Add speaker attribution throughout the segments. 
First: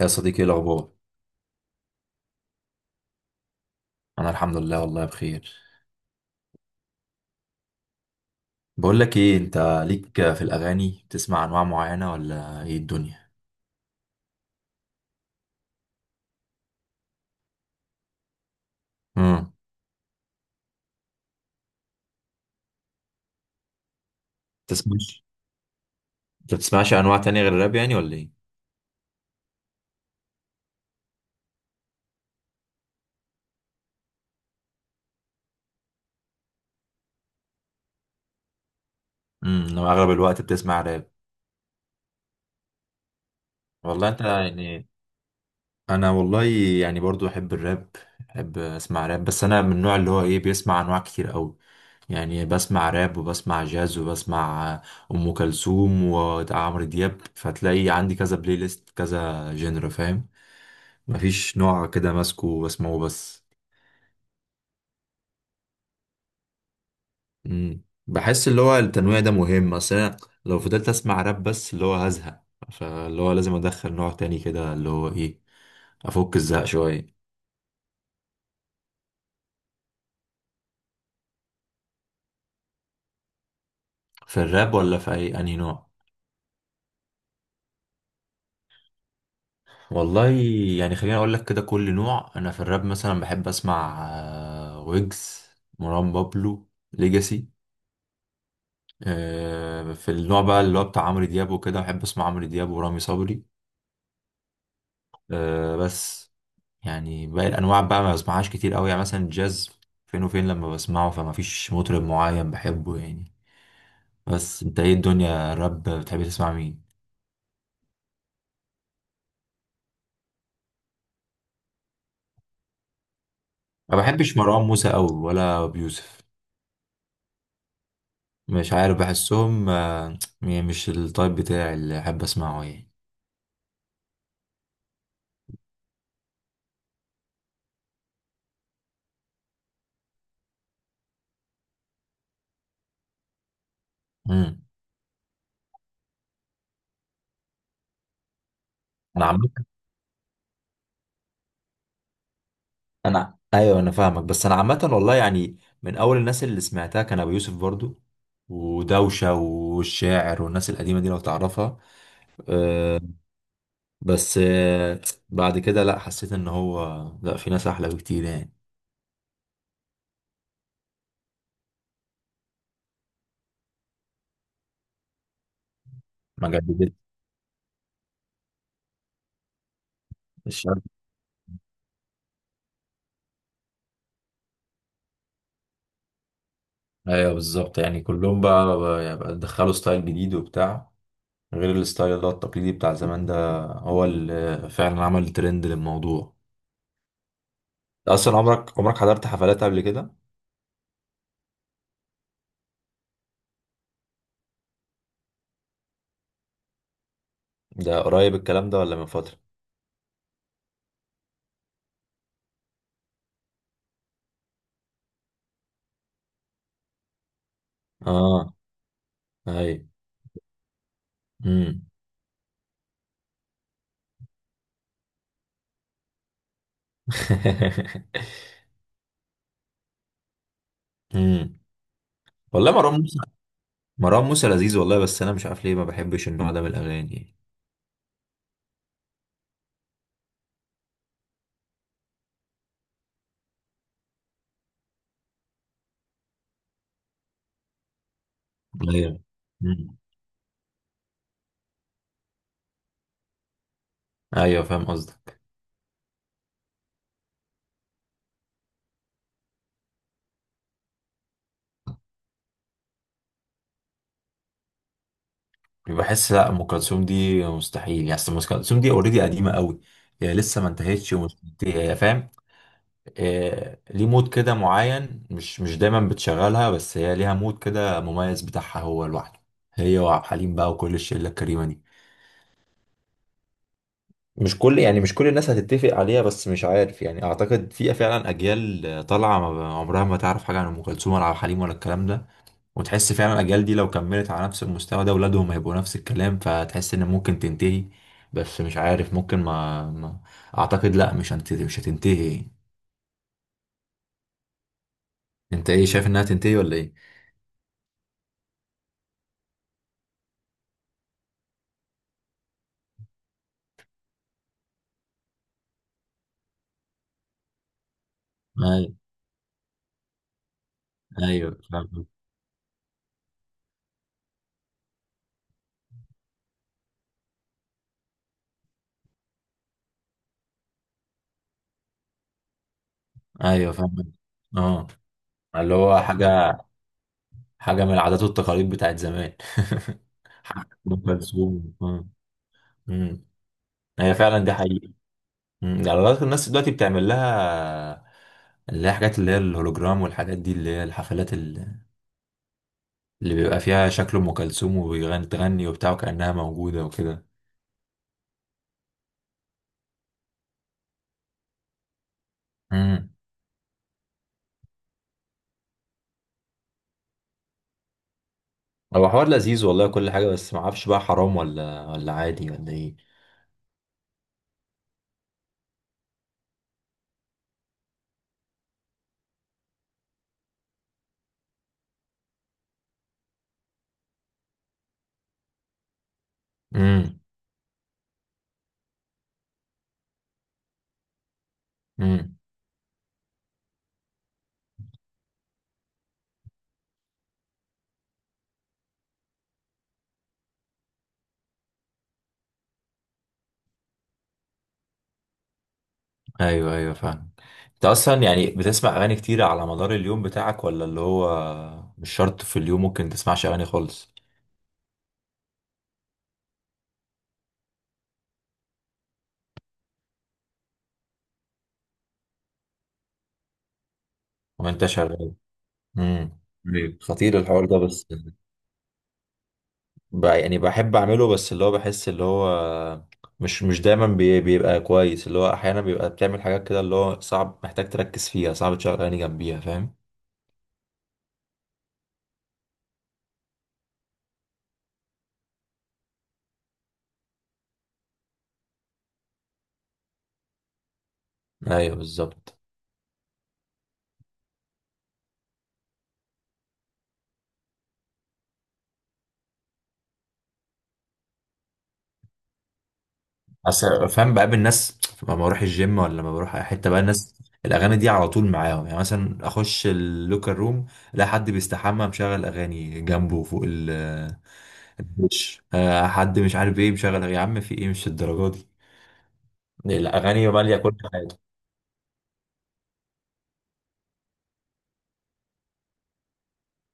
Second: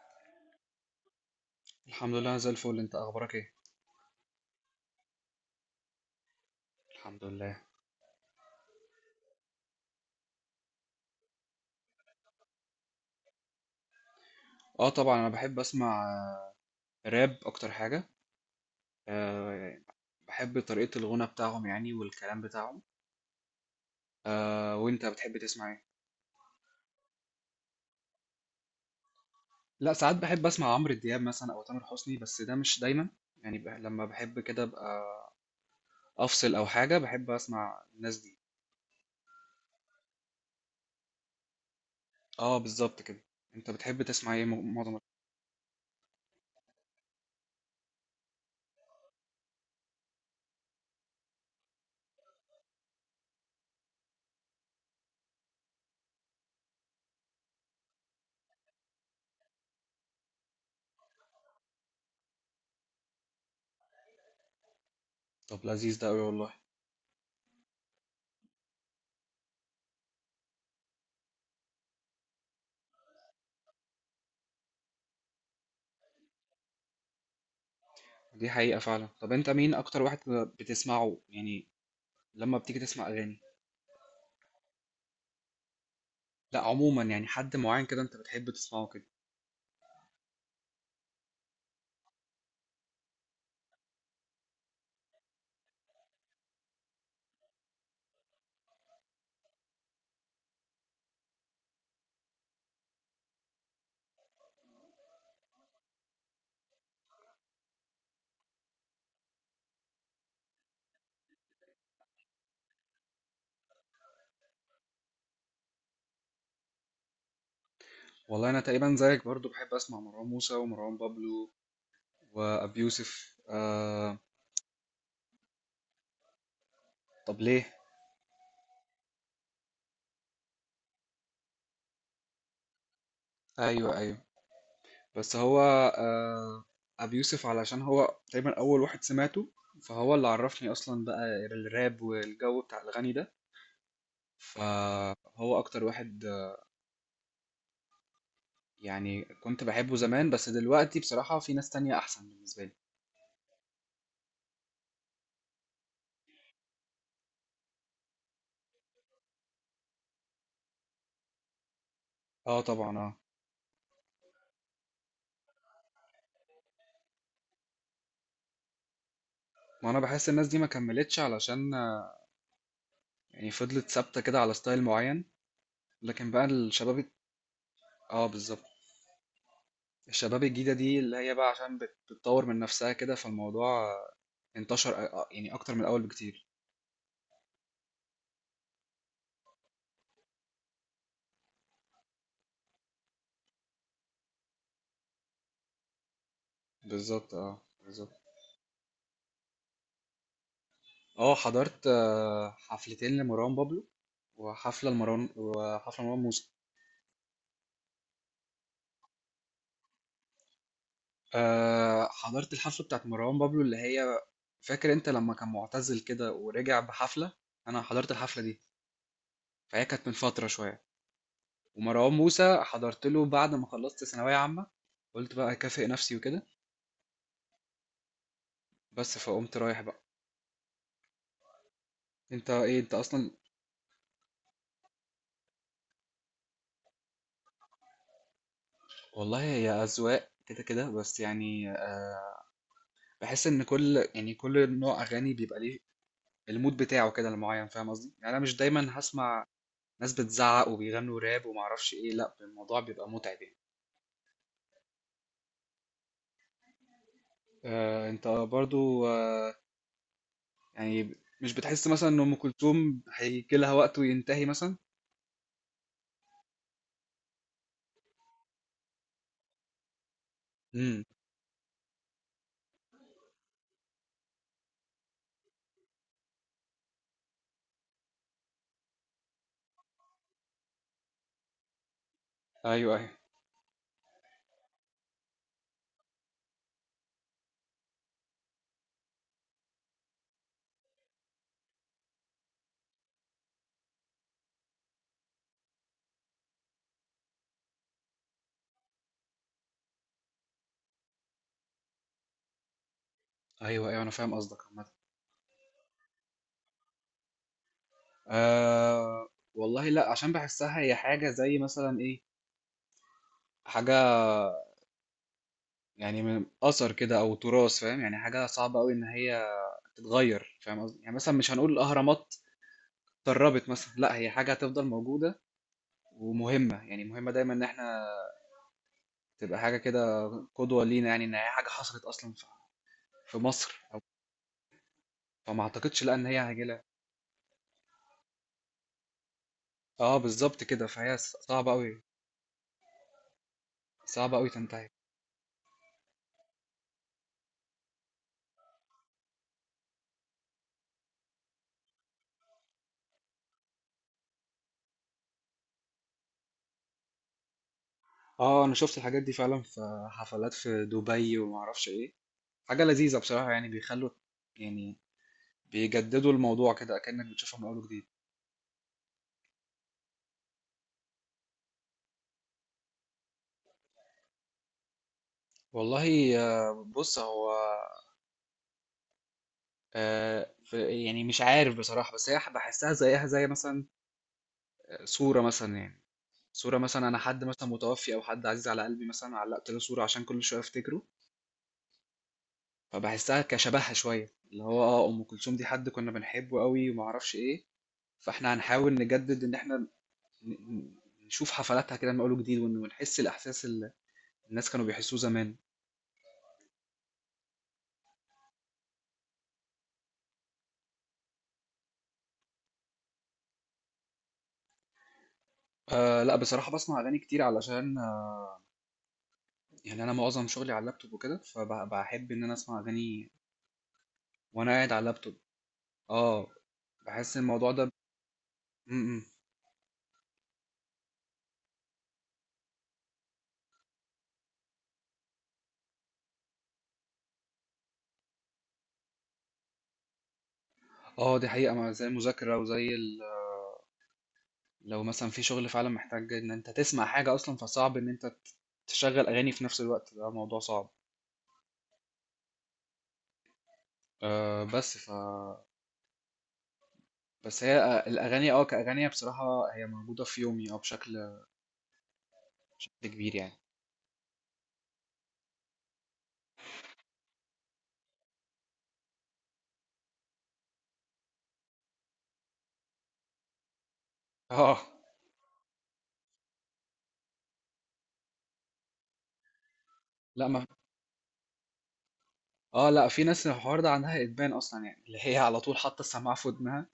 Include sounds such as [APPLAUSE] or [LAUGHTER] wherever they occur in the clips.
Speaker 1: يا صديقي، ايه الاخبار؟
Speaker 2: الحمد لله، أنا زي الفل. انت اخبارك ايه؟
Speaker 1: انا الحمد لله والله بخير.
Speaker 2: الحمد لله.
Speaker 1: بقول لك ايه انت، ليك في الاغاني بتسمع انواع معينه ولا ايه الدنيا؟
Speaker 2: اه طبعا انا بحب اسمع راب اكتر حاجه.
Speaker 1: امم.
Speaker 2: آه. بحب طريقه الغنى بتاعهم يعني والكلام بتاعهم. آه، وانت
Speaker 1: تسمعش
Speaker 2: بتحب تسمع ايه؟
Speaker 1: انت بتسمعش انواع تانية غير الراب يعني ولا ايه؟
Speaker 2: لا، ساعات بحب اسمع عمرو دياب مثلا او تامر حسني، بس ده مش دايما. يعني لما بحب كده ابقى افصل او حاجه بحب اسمع الناس دي.
Speaker 1: انا اغلب الوقت بتسمع راب.
Speaker 2: اه بالظبط كده. انت بتحب
Speaker 1: والله انت
Speaker 2: تسمع ايه معظم
Speaker 1: يعني
Speaker 2: الوقت؟
Speaker 1: انا والله يعني برضو احب الراب، احب اسمع راب. بس انا من النوع اللي هو ايه، بيسمع انواع كتير قوي، يعني بسمع راب وبسمع جاز وبسمع ام كلثوم وعمرو دياب، فتلاقي عندي كذا بلاي ليست، كذا جنر، فاهم؟ مفيش نوع كده ماسكه واسمعه بس.
Speaker 2: طب لذيذ ده قوي والله.
Speaker 1: مم. بحس اللي هو التنويع ده مهم، اصل أنا لو فضلت اسمع راب بس اللي هو هزهق، فاللي هو لازم ادخل نوع تاني كده، اللي هو ايه، افك الزهق شوية.
Speaker 2: دي حقيقه فعلا. طب انت مين اكتر واحد بتسمعه يعني لما بتيجي تسمع اغاني؟
Speaker 1: في الراب ولا في اي انهي نوع؟
Speaker 2: لا، عموما يعني حد معين كده انت بتحب تسمعه كده؟
Speaker 1: والله يعني خليني اقول لك كده، كل نوع. انا في الراب مثلا بحب اسمع ويجز، مروان بابلو، ليجاسي. في النوع بقى اللي هو بتاع عمرو دياب وكده، بحب اسمع عمرو دياب ورامي صبري بس. يعني باقي الانواع بقى ما بسمعهاش كتير قوي، يعني مثلا الجاز، فين وفين لما بسمعه، فما فيش مطرب معين بحبه يعني. بس انت ايه الدنيا، الراب بتحب تسمع مين؟
Speaker 2: والله انا تقريبا زيك، برضو بحب اسمع مروان موسى ومروان بابلو وابي يوسف.
Speaker 1: ما
Speaker 2: آه.
Speaker 1: بحبش مروان موسى قوي ولا بيوسف.
Speaker 2: طب ليه؟
Speaker 1: مش عارف، بحسهم مش التايب بتاعي اللي احب اسمعه يعني.
Speaker 2: ايوه، ايوه. بس هو آه ابي يوسف، علشان هو تقريبا اول واحد سمعته، فهو اللي عرفني اصلا بقى الراب والجو بتاع الغني ده.
Speaker 1: امم.
Speaker 2: فهو اكتر واحد. يعني
Speaker 1: انا عامه،
Speaker 2: كنت بحبه زمان، بس دلوقتي بصراحة في ناس تانية احسن بالنسبة لي.
Speaker 1: انا ايوه انا فاهمك، بس انا عامه والله، يعني من اول الناس اللي سمعتها كان ابو يوسف برضو ودوشه والشاعر والناس القديمه دي، لو تعرفها.
Speaker 2: اه طبعا اه.
Speaker 1: بس بعد كده لا، حسيت ان هو لا، في ناس احلى بكتير يعني.
Speaker 2: ما انا بحس الناس دي ما كملتش، علشان يعني فضلت ثابتة كده على ستايل معين، لكن بقى
Speaker 1: ما جددت.
Speaker 2: الشباب. اه بالظبط. الشباب الجديدة
Speaker 1: الشعب،
Speaker 2: دي اللي هي بقى عشان بتطور من نفسها كده، فالموضوع انتشر يعني أكتر من الأول بكتير.
Speaker 1: ايوه بالظبط، يعني كلهم بقى بقى دخلوا ستايل جديد وبتاع، غير الستايل ده التقليدي بتاع زمان، ده هو اللي فعلا عمل ترند للموضوع.
Speaker 2: بالظبط اه بالظبط.
Speaker 1: اصلا عمرك حضرت حفلات قبل كده؟
Speaker 2: اه حضرت حفلتين لمروان بابلو، وحفلة لمروان، وحفلة مروان موسى.
Speaker 1: ده قريب الكلام ده ولا من فترة؟
Speaker 2: حضرت الحفلة بتاعت مروان بابلو اللي هي، فاكر انت لما كان معتزل كده ورجع بحفلة، انا حضرت الحفلة
Speaker 1: اه،
Speaker 2: دي. فهي
Speaker 1: اي.
Speaker 2: كانت من فترة شوية.
Speaker 1: امم.
Speaker 2: ومروان موسى حضرت له بعد ما خلصت ثانوية عامة، قلت بقى أكافئ نفسي وكده،
Speaker 1: [LAUGHS]
Speaker 2: بس فقمت رايح بقى.
Speaker 1: امم.
Speaker 2: انت
Speaker 1: والله
Speaker 2: ايه، انت
Speaker 1: مروان موسى،
Speaker 2: اصلا؟
Speaker 1: مروان موسى لذيذ والله، بس انا مش عارف ليه ما بحبش النوع ده من الاغاني.
Speaker 2: والله هي اذواق كده كده، بس يعني بحس ان كل يعني كل نوع اغاني بيبقى ليه المود بتاعه كده المعين، فاهم قصدي؟ يعني انا مش دايما
Speaker 1: ايوه.
Speaker 2: هسمع
Speaker 1: أمم.
Speaker 2: ناس بتزعق وبيغنوا راب ومعرفش ايه، لا الموضوع بيبقى متعب يعني.
Speaker 1: ايوه فاهم قصدك.
Speaker 2: انت برضو، يعني مش بتحس مثلا ان ام كلثوم هيجي لها وقت وينتهي مثلا؟
Speaker 1: بحس لا، ام كلثوم دي مستحيل يعني، أصل ام كلثوم دي اوريدي قديمه قوي، هي لسه ما
Speaker 2: امم
Speaker 1: انتهتش ومش، هي فاهم، ليه مود كده معين، مش دايما بتشغلها، بس هي ليها مود كده مميز بتاعها هو لوحده، هي وعبد الحليم بقى وكل الشله الكريمه دي.
Speaker 2: ايوه ايوه
Speaker 1: مش كل الناس هتتفق عليها، بس مش عارف يعني. اعتقد في فعلا اجيال طالعه عمرها ما تعرف حاجه عن ام كلثوم ولا عبد الحليم ولا الكلام ده، وتحس فعلا الاجيال دي لو كملت على نفس المستوى ده، اولادهم هيبقوا نفس الكلام، فتحس ان ممكن تنتهي. بس مش عارف، ممكن ما, ما اعتقد لا، مش هتنتهي، مش هتنتهي.
Speaker 2: ايوه ايوه، انا فاهم قصدك.
Speaker 1: انت ايه شايف انها تنتهي ولا
Speaker 2: آه. والله لا، عشان بحسها هي حاجة زي مثلا ايه، حاجة يعني من أثر كده أو تراث، فاهم؟ يعني حاجة صعبة أوي
Speaker 1: ايه؟
Speaker 2: إن هي تتغير، فاهم قصدي؟ يعني مثلا مش
Speaker 1: ايوه
Speaker 2: هنقول
Speaker 1: فاهم،
Speaker 2: الأهرامات اتدربت مثلا، لا هي حاجة هتفضل موجودة ومهمة، يعني مهمة دايما إن احنا تبقى حاجة كده قدوة لينا، يعني إن هي حاجة حصلت أصلا في
Speaker 1: ايوه
Speaker 2: مصر، أو
Speaker 1: فاهم. اه،
Speaker 2: فما
Speaker 1: اللي هو
Speaker 2: أعتقدش لا إن هي
Speaker 1: حاجه،
Speaker 2: هجيلها.
Speaker 1: حاجه من العادات والتقاليد بتاعت زمان. [LAUGHS]
Speaker 2: اه بالظبط
Speaker 1: حاجة
Speaker 2: كده،
Speaker 1: ام
Speaker 2: فهي صعبة
Speaker 1: كلثوم،
Speaker 2: أوي،
Speaker 1: آه. أمم. هي
Speaker 2: صعبة
Speaker 1: فعلا
Speaker 2: أوي
Speaker 1: دي
Speaker 2: تنتهي.
Speaker 1: حقيقه. أمم. ده على الأقل الناس دلوقتي بتعمل لها اللي هي حاجات، اللي هي الهولوجرام والحاجات دي، اللي هي الحفلات اللي بيبقى فيها شكل ام كلثوم وبتغني وبتاع، وكانها موجوده وكده.
Speaker 2: اه أنا شفت الحاجات دي فعلا في حفلات في دبي ومعرفش إيه. حاجة
Speaker 1: امم.
Speaker 2: لذيذة بصراحة، يعني بيخلوا يعني بيجددوا الموضوع كده كأنك بتشوفه من أول وجديد.
Speaker 1: هو حوار لذيذ والله كل حاجه، بس ما اعرفش بقى، حرام ولا عادي ولا ايه؟
Speaker 2: والله، بص هو، يعني مش عارف بصراحة، بس هي بحسها زيها زي مثلا صورة مثلا يعني. صورة مثلا، أنا حد مثلا متوفي أو حد عزيز على قلبي مثلا علقت له صورة عشان كل شوية أفتكره.
Speaker 1: امم.
Speaker 2: فبحسها كشبهها شوية، اللي هو اه أم كلثوم دي حد كنا بنحبه قوي ومعرفش إيه. فإحنا هنحاول نجدد إن إحنا ن- ن- نشوف حفلاتها كده من أول وجديد، ونحس الإحساس اللي الناس كانوا بيحسوه زمان.
Speaker 1: ايوه، ايوه فاهم. انت اصلا يعني بتسمع اغاني كتير على مدار اليوم بتاعك، ولا اللي هو مش شرط، في اليوم ممكن تسمعش اغاني خالص؟
Speaker 2: أه لا، بصراحة بسمع أغاني كتير علشان يعني أنا معظم شغلي على اللابتوب وكده، فبحب إن أنا أسمع أغاني وأنا
Speaker 1: وانت
Speaker 2: قاعد على
Speaker 1: شغال.
Speaker 2: اللابتوب.
Speaker 1: امم.
Speaker 2: أه.
Speaker 1: أيوة.
Speaker 2: بحس
Speaker 1: خطير الحوار
Speaker 2: الموضوع
Speaker 1: ده،
Speaker 2: ده. م
Speaker 1: بس
Speaker 2: -م.
Speaker 1: يعني بحب اعمله، بس اللي هو بحس اللي هو مش دايما بيبقى كويس، اللي هو احيانا بيبقى بتعمل حاجات كده اللي هو صعب، محتاج تركز فيها، صعب تشغل اغاني جنبيها، فاهم؟
Speaker 2: أه دي حقيقة، مع زي المذاكرة وزي لو مثلا في شغل فعلا محتاج إن أنت تسمع حاجة أصلا، فصعب إن أنت تشغل أغاني في نفس الوقت، ده موضوع صعب.
Speaker 1: ايوه بالظبط.
Speaker 2: أه، بس هي، الأغاني أه كأغاني بصراحة هي موجودة في يومي أه بشكل كبير يعني.
Speaker 1: اصل فاهم، بقابل ناس لما بروح الجيم ولا لما بروح اي حته بقى، الناس الاغاني دي على طول معاهم يعني، مثلا اخش اللوكر روم، الاقي حد بيستحمى مشغل اغاني جنبه فوق ال،
Speaker 2: أه
Speaker 1: مش آه، حد مش عارف ايه مشغل أغاني. يا عم في ايه، مش الدرجه دي، الاغاني
Speaker 2: لا،
Speaker 1: ماليه كل حاجه.
Speaker 2: اه لا، في ناس الحوار ده عندها ادمان اصلا، يعني اللي هي على طول حاطه السماعه في ودنها،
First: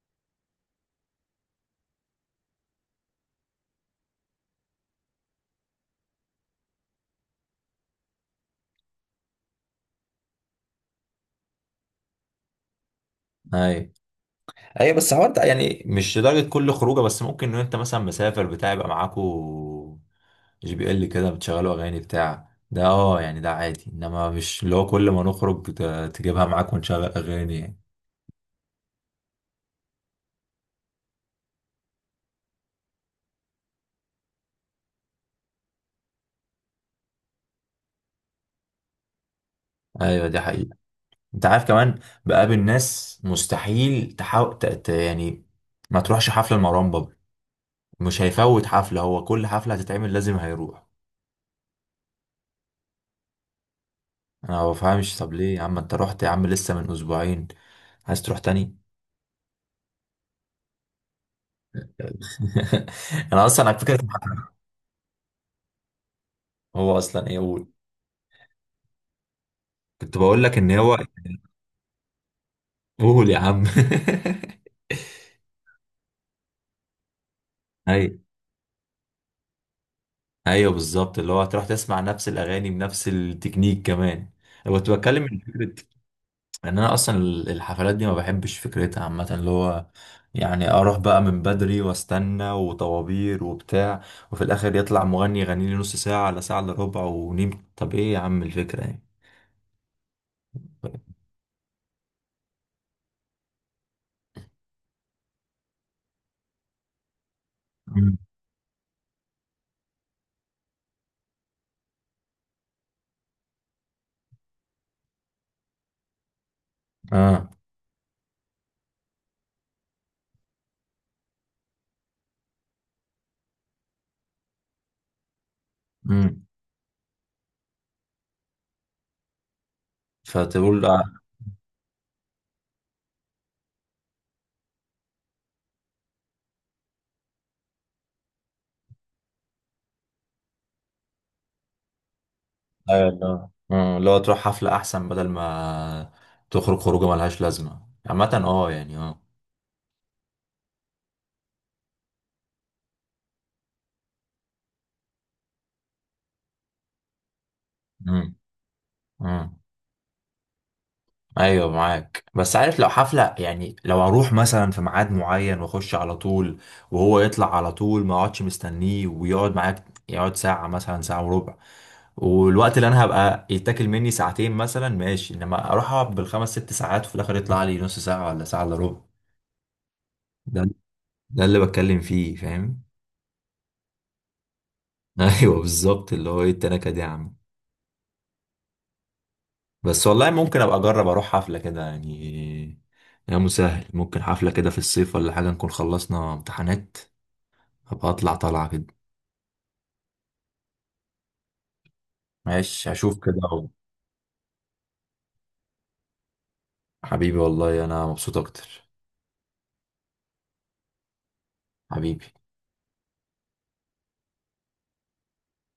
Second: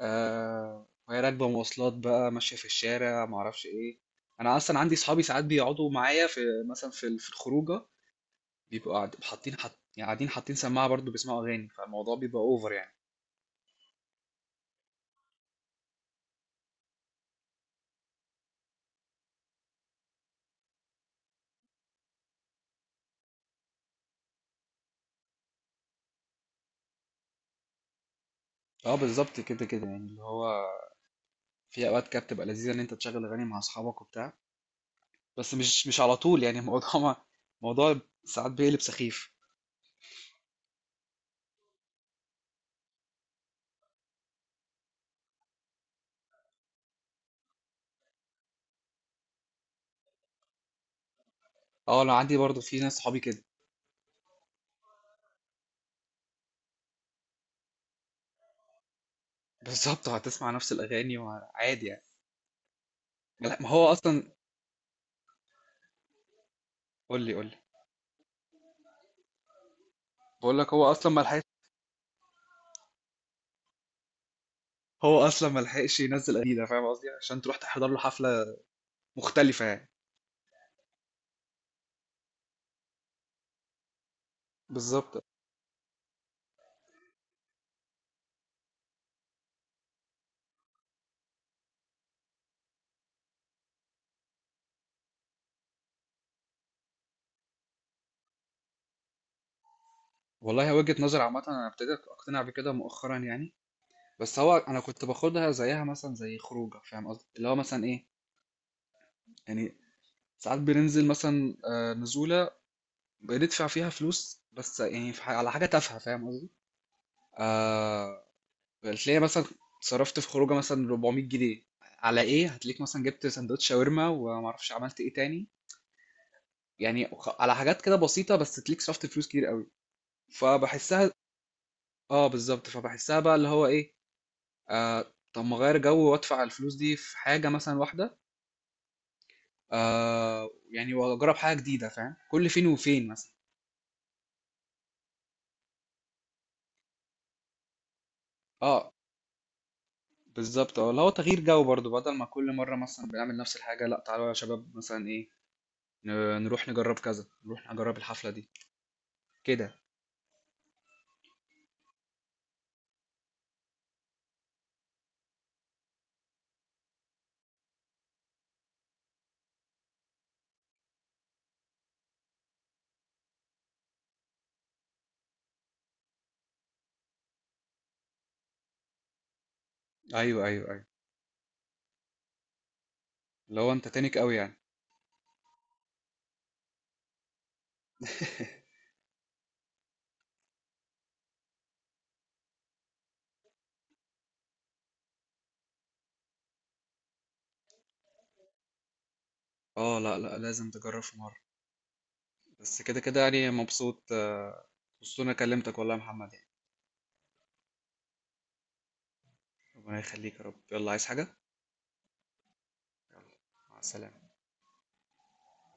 Speaker 2: آه، وهي راكبه مواصلات بقى ماشيه في الشارع ما اعرفش ايه. انا اصلا عندي صحابي ساعات بيقعدوا معايا في مثلا في في الخروجه، بيبقوا قاعد- حاطين حط يعني قاعدين حاطين سماعه برضو بيسمعوا اغاني، فالموضوع بيبقى اوفر يعني.
Speaker 1: ايوه، ايوه. بس هو انت يعني مش لدرجه كل خروجه، بس ممكن ان انت مثلا مسافر بتاع، يبقى معاكو جي بي ال كده بتشغلوا اغاني بتاع ده، اه يعني، ده عادي. انما مش اللي هو كل ما نخرج تجيبها معاك ونشغل اغاني يعني.
Speaker 2: اه بالظبط كده كده يعني، اللي هو في اوقات كده بتبقى لذيذه ان انت تشغل اغاني مع اصحابك وبتاع، بس مش على طول يعني الموضوع [LAUGHS] موضوع ساعات بيقلب سخيف.
Speaker 1: ايوه دي حقيقة. انت عارف كمان بقابل ناس مستحيل، تحاول يعني ما تروحش حفلة لمروان بابلو، مش هيفوت حفلة، هو كل حفلة هتتعمل لازم هيروح.
Speaker 2: اه انا عندي برضو في ناس صحابي كده.
Speaker 1: انا ما بفهمش، طب ليه يا عم، انت رحت يا عم لسه من اسبوعين، عايز تروح تاني؟
Speaker 2: بالظبط هتسمع نفس الاغاني وعادي يعني.
Speaker 1: [LAUGHS] انا
Speaker 2: لا
Speaker 1: اصلا
Speaker 2: ما
Speaker 1: على
Speaker 2: هو
Speaker 1: فكره.
Speaker 2: اصلا.
Speaker 1: [LAUGHS] هو
Speaker 2: قول
Speaker 1: اصلا
Speaker 2: لي،
Speaker 1: ايه،
Speaker 2: قول لي.
Speaker 1: قول. كنت بقول
Speaker 2: بقول
Speaker 1: لك ان
Speaker 2: لك هو
Speaker 1: هو،
Speaker 2: اصلا ما لحقش.
Speaker 1: قول يا عم.
Speaker 2: هو
Speaker 1: [LAUGHS]
Speaker 2: اصلا ما لحقش ينزل جديده، فاهم قصدي؟ عشان تروح تحضر له
Speaker 1: ايوه،
Speaker 2: حفله مختلفه يعني.
Speaker 1: ايوه بالظبط، اللي هو هتروح تسمع نفس الاغاني بنفس التكنيك كمان. انا كنت
Speaker 2: بالظبط.
Speaker 1: بتكلم من فكره ان انا اصلا الحفلات دي ما بحبش فكرتها عامه، اللي هو يعني اروح بقى من بدري واستنى وطوابير وبتاع، وفي الاخر يطلع مغني يغني لي نص ساعه على ساعه الا ربع ونيم، طب ايه يا عم الفكره يعني.
Speaker 2: والله هي وجهه نظر عامه، انا ابتديت اقتنع بكده مؤخرا يعني. بس هو انا كنت باخدها زيها مثلا زي خروجه، فاهم قصدي؟ اللي هو مثلا ايه
Speaker 1: مم.
Speaker 2: يعني، ساعات بننزل مثلا نزوله بندفع فيها فلوس بس يعني في على حاجه تافهه، فاهم قصدي؟
Speaker 1: اه.
Speaker 2: آه، هتلاقي مثلا صرفت في خروجه مثلا 400 جنيه على ايه، هتلاقيك مثلا جبت سندوتش شاورما ومعرفش عملت ايه تاني.
Speaker 1: امم.
Speaker 2: يعني على حاجات كده بسيطه بس تليك صرفت فلوس كتير قوي.
Speaker 1: فتقول،
Speaker 2: فبحسها. اه بالظبط فبحسها بقى اللي هو ايه، آه طب ما اغير جو وادفع الفلوس دي في حاجه مثلا واحده، آه يعني واجرب حاجه جديده، فاهم؟ كل فين وفين
Speaker 1: ايوه
Speaker 2: مثلا.
Speaker 1: لا، لو تروح حفلة احسن، بدل ما تخرج خروجه ملهاش لازمة عامة، اه
Speaker 2: اه
Speaker 1: يعني، اه.
Speaker 2: بالظبط اه، اللي هو تغيير جو برضو بدل ما كل مره مثلا بنعمل نفس الحاجه، لا تعالوا يا شباب مثلا ايه نروح نجرب كذا، نروح نجرب الحفله
Speaker 1: مم.
Speaker 2: دي
Speaker 1: مم.
Speaker 2: كده.
Speaker 1: ايوه معاك، بس عارف لو حفلة يعني، لو اروح مثلا في ميعاد معين واخش على طول، وهو يطلع على طول ما اقعدش مستنيه، ويقعد معاك يقعد ساعة مثلا، ساعة وربع، والوقت اللي انا هبقى يتاكل مني ساعتين مثلا، ماشي. انما اروح اقعد بالخمس ست ساعات وفي الاخر يطلع لي نص ساعة ولا ساعة الا ربع،
Speaker 2: ايوه ايوه
Speaker 1: ده
Speaker 2: ايوه.
Speaker 1: ده اللي بتكلم فيه، فاهم؟
Speaker 2: اللي هو انت تانيك قوي يعني.
Speaker 1: [LAUGHS] ايوه بالظبط، اللي هو ايه التناكة دي يا عم. بس والله ممكن ابقى اجرب اروح حفلة كده يعني، يا مسهل، ممكن حفلة كده في الصيف ولا حاجة، نكون خلصنا امتحانات، ابقى اطلع طالعة كده.
Speaker 2: اه لا لا، لازم تجرب في مرة. بس
Speaker 1: ماشي
Speaker 2: كده
Speaker 1: هشوف
Speaker 2: كده
Speaker 1: كده
Speaker 2: يعني
Speaker 1: أهو.
Speaker 2: مبسوط، مبسوط إن انا كلمتك والله يا محمد يعني.
Speaker 1: حبيبي والله انا مبسوط اكتر.
Speaker 2: ربنا يخليك يا رب. يلا، عايز حاجة؟
Speaker 1: حبيبي.
Speaker 2: مع السلامة.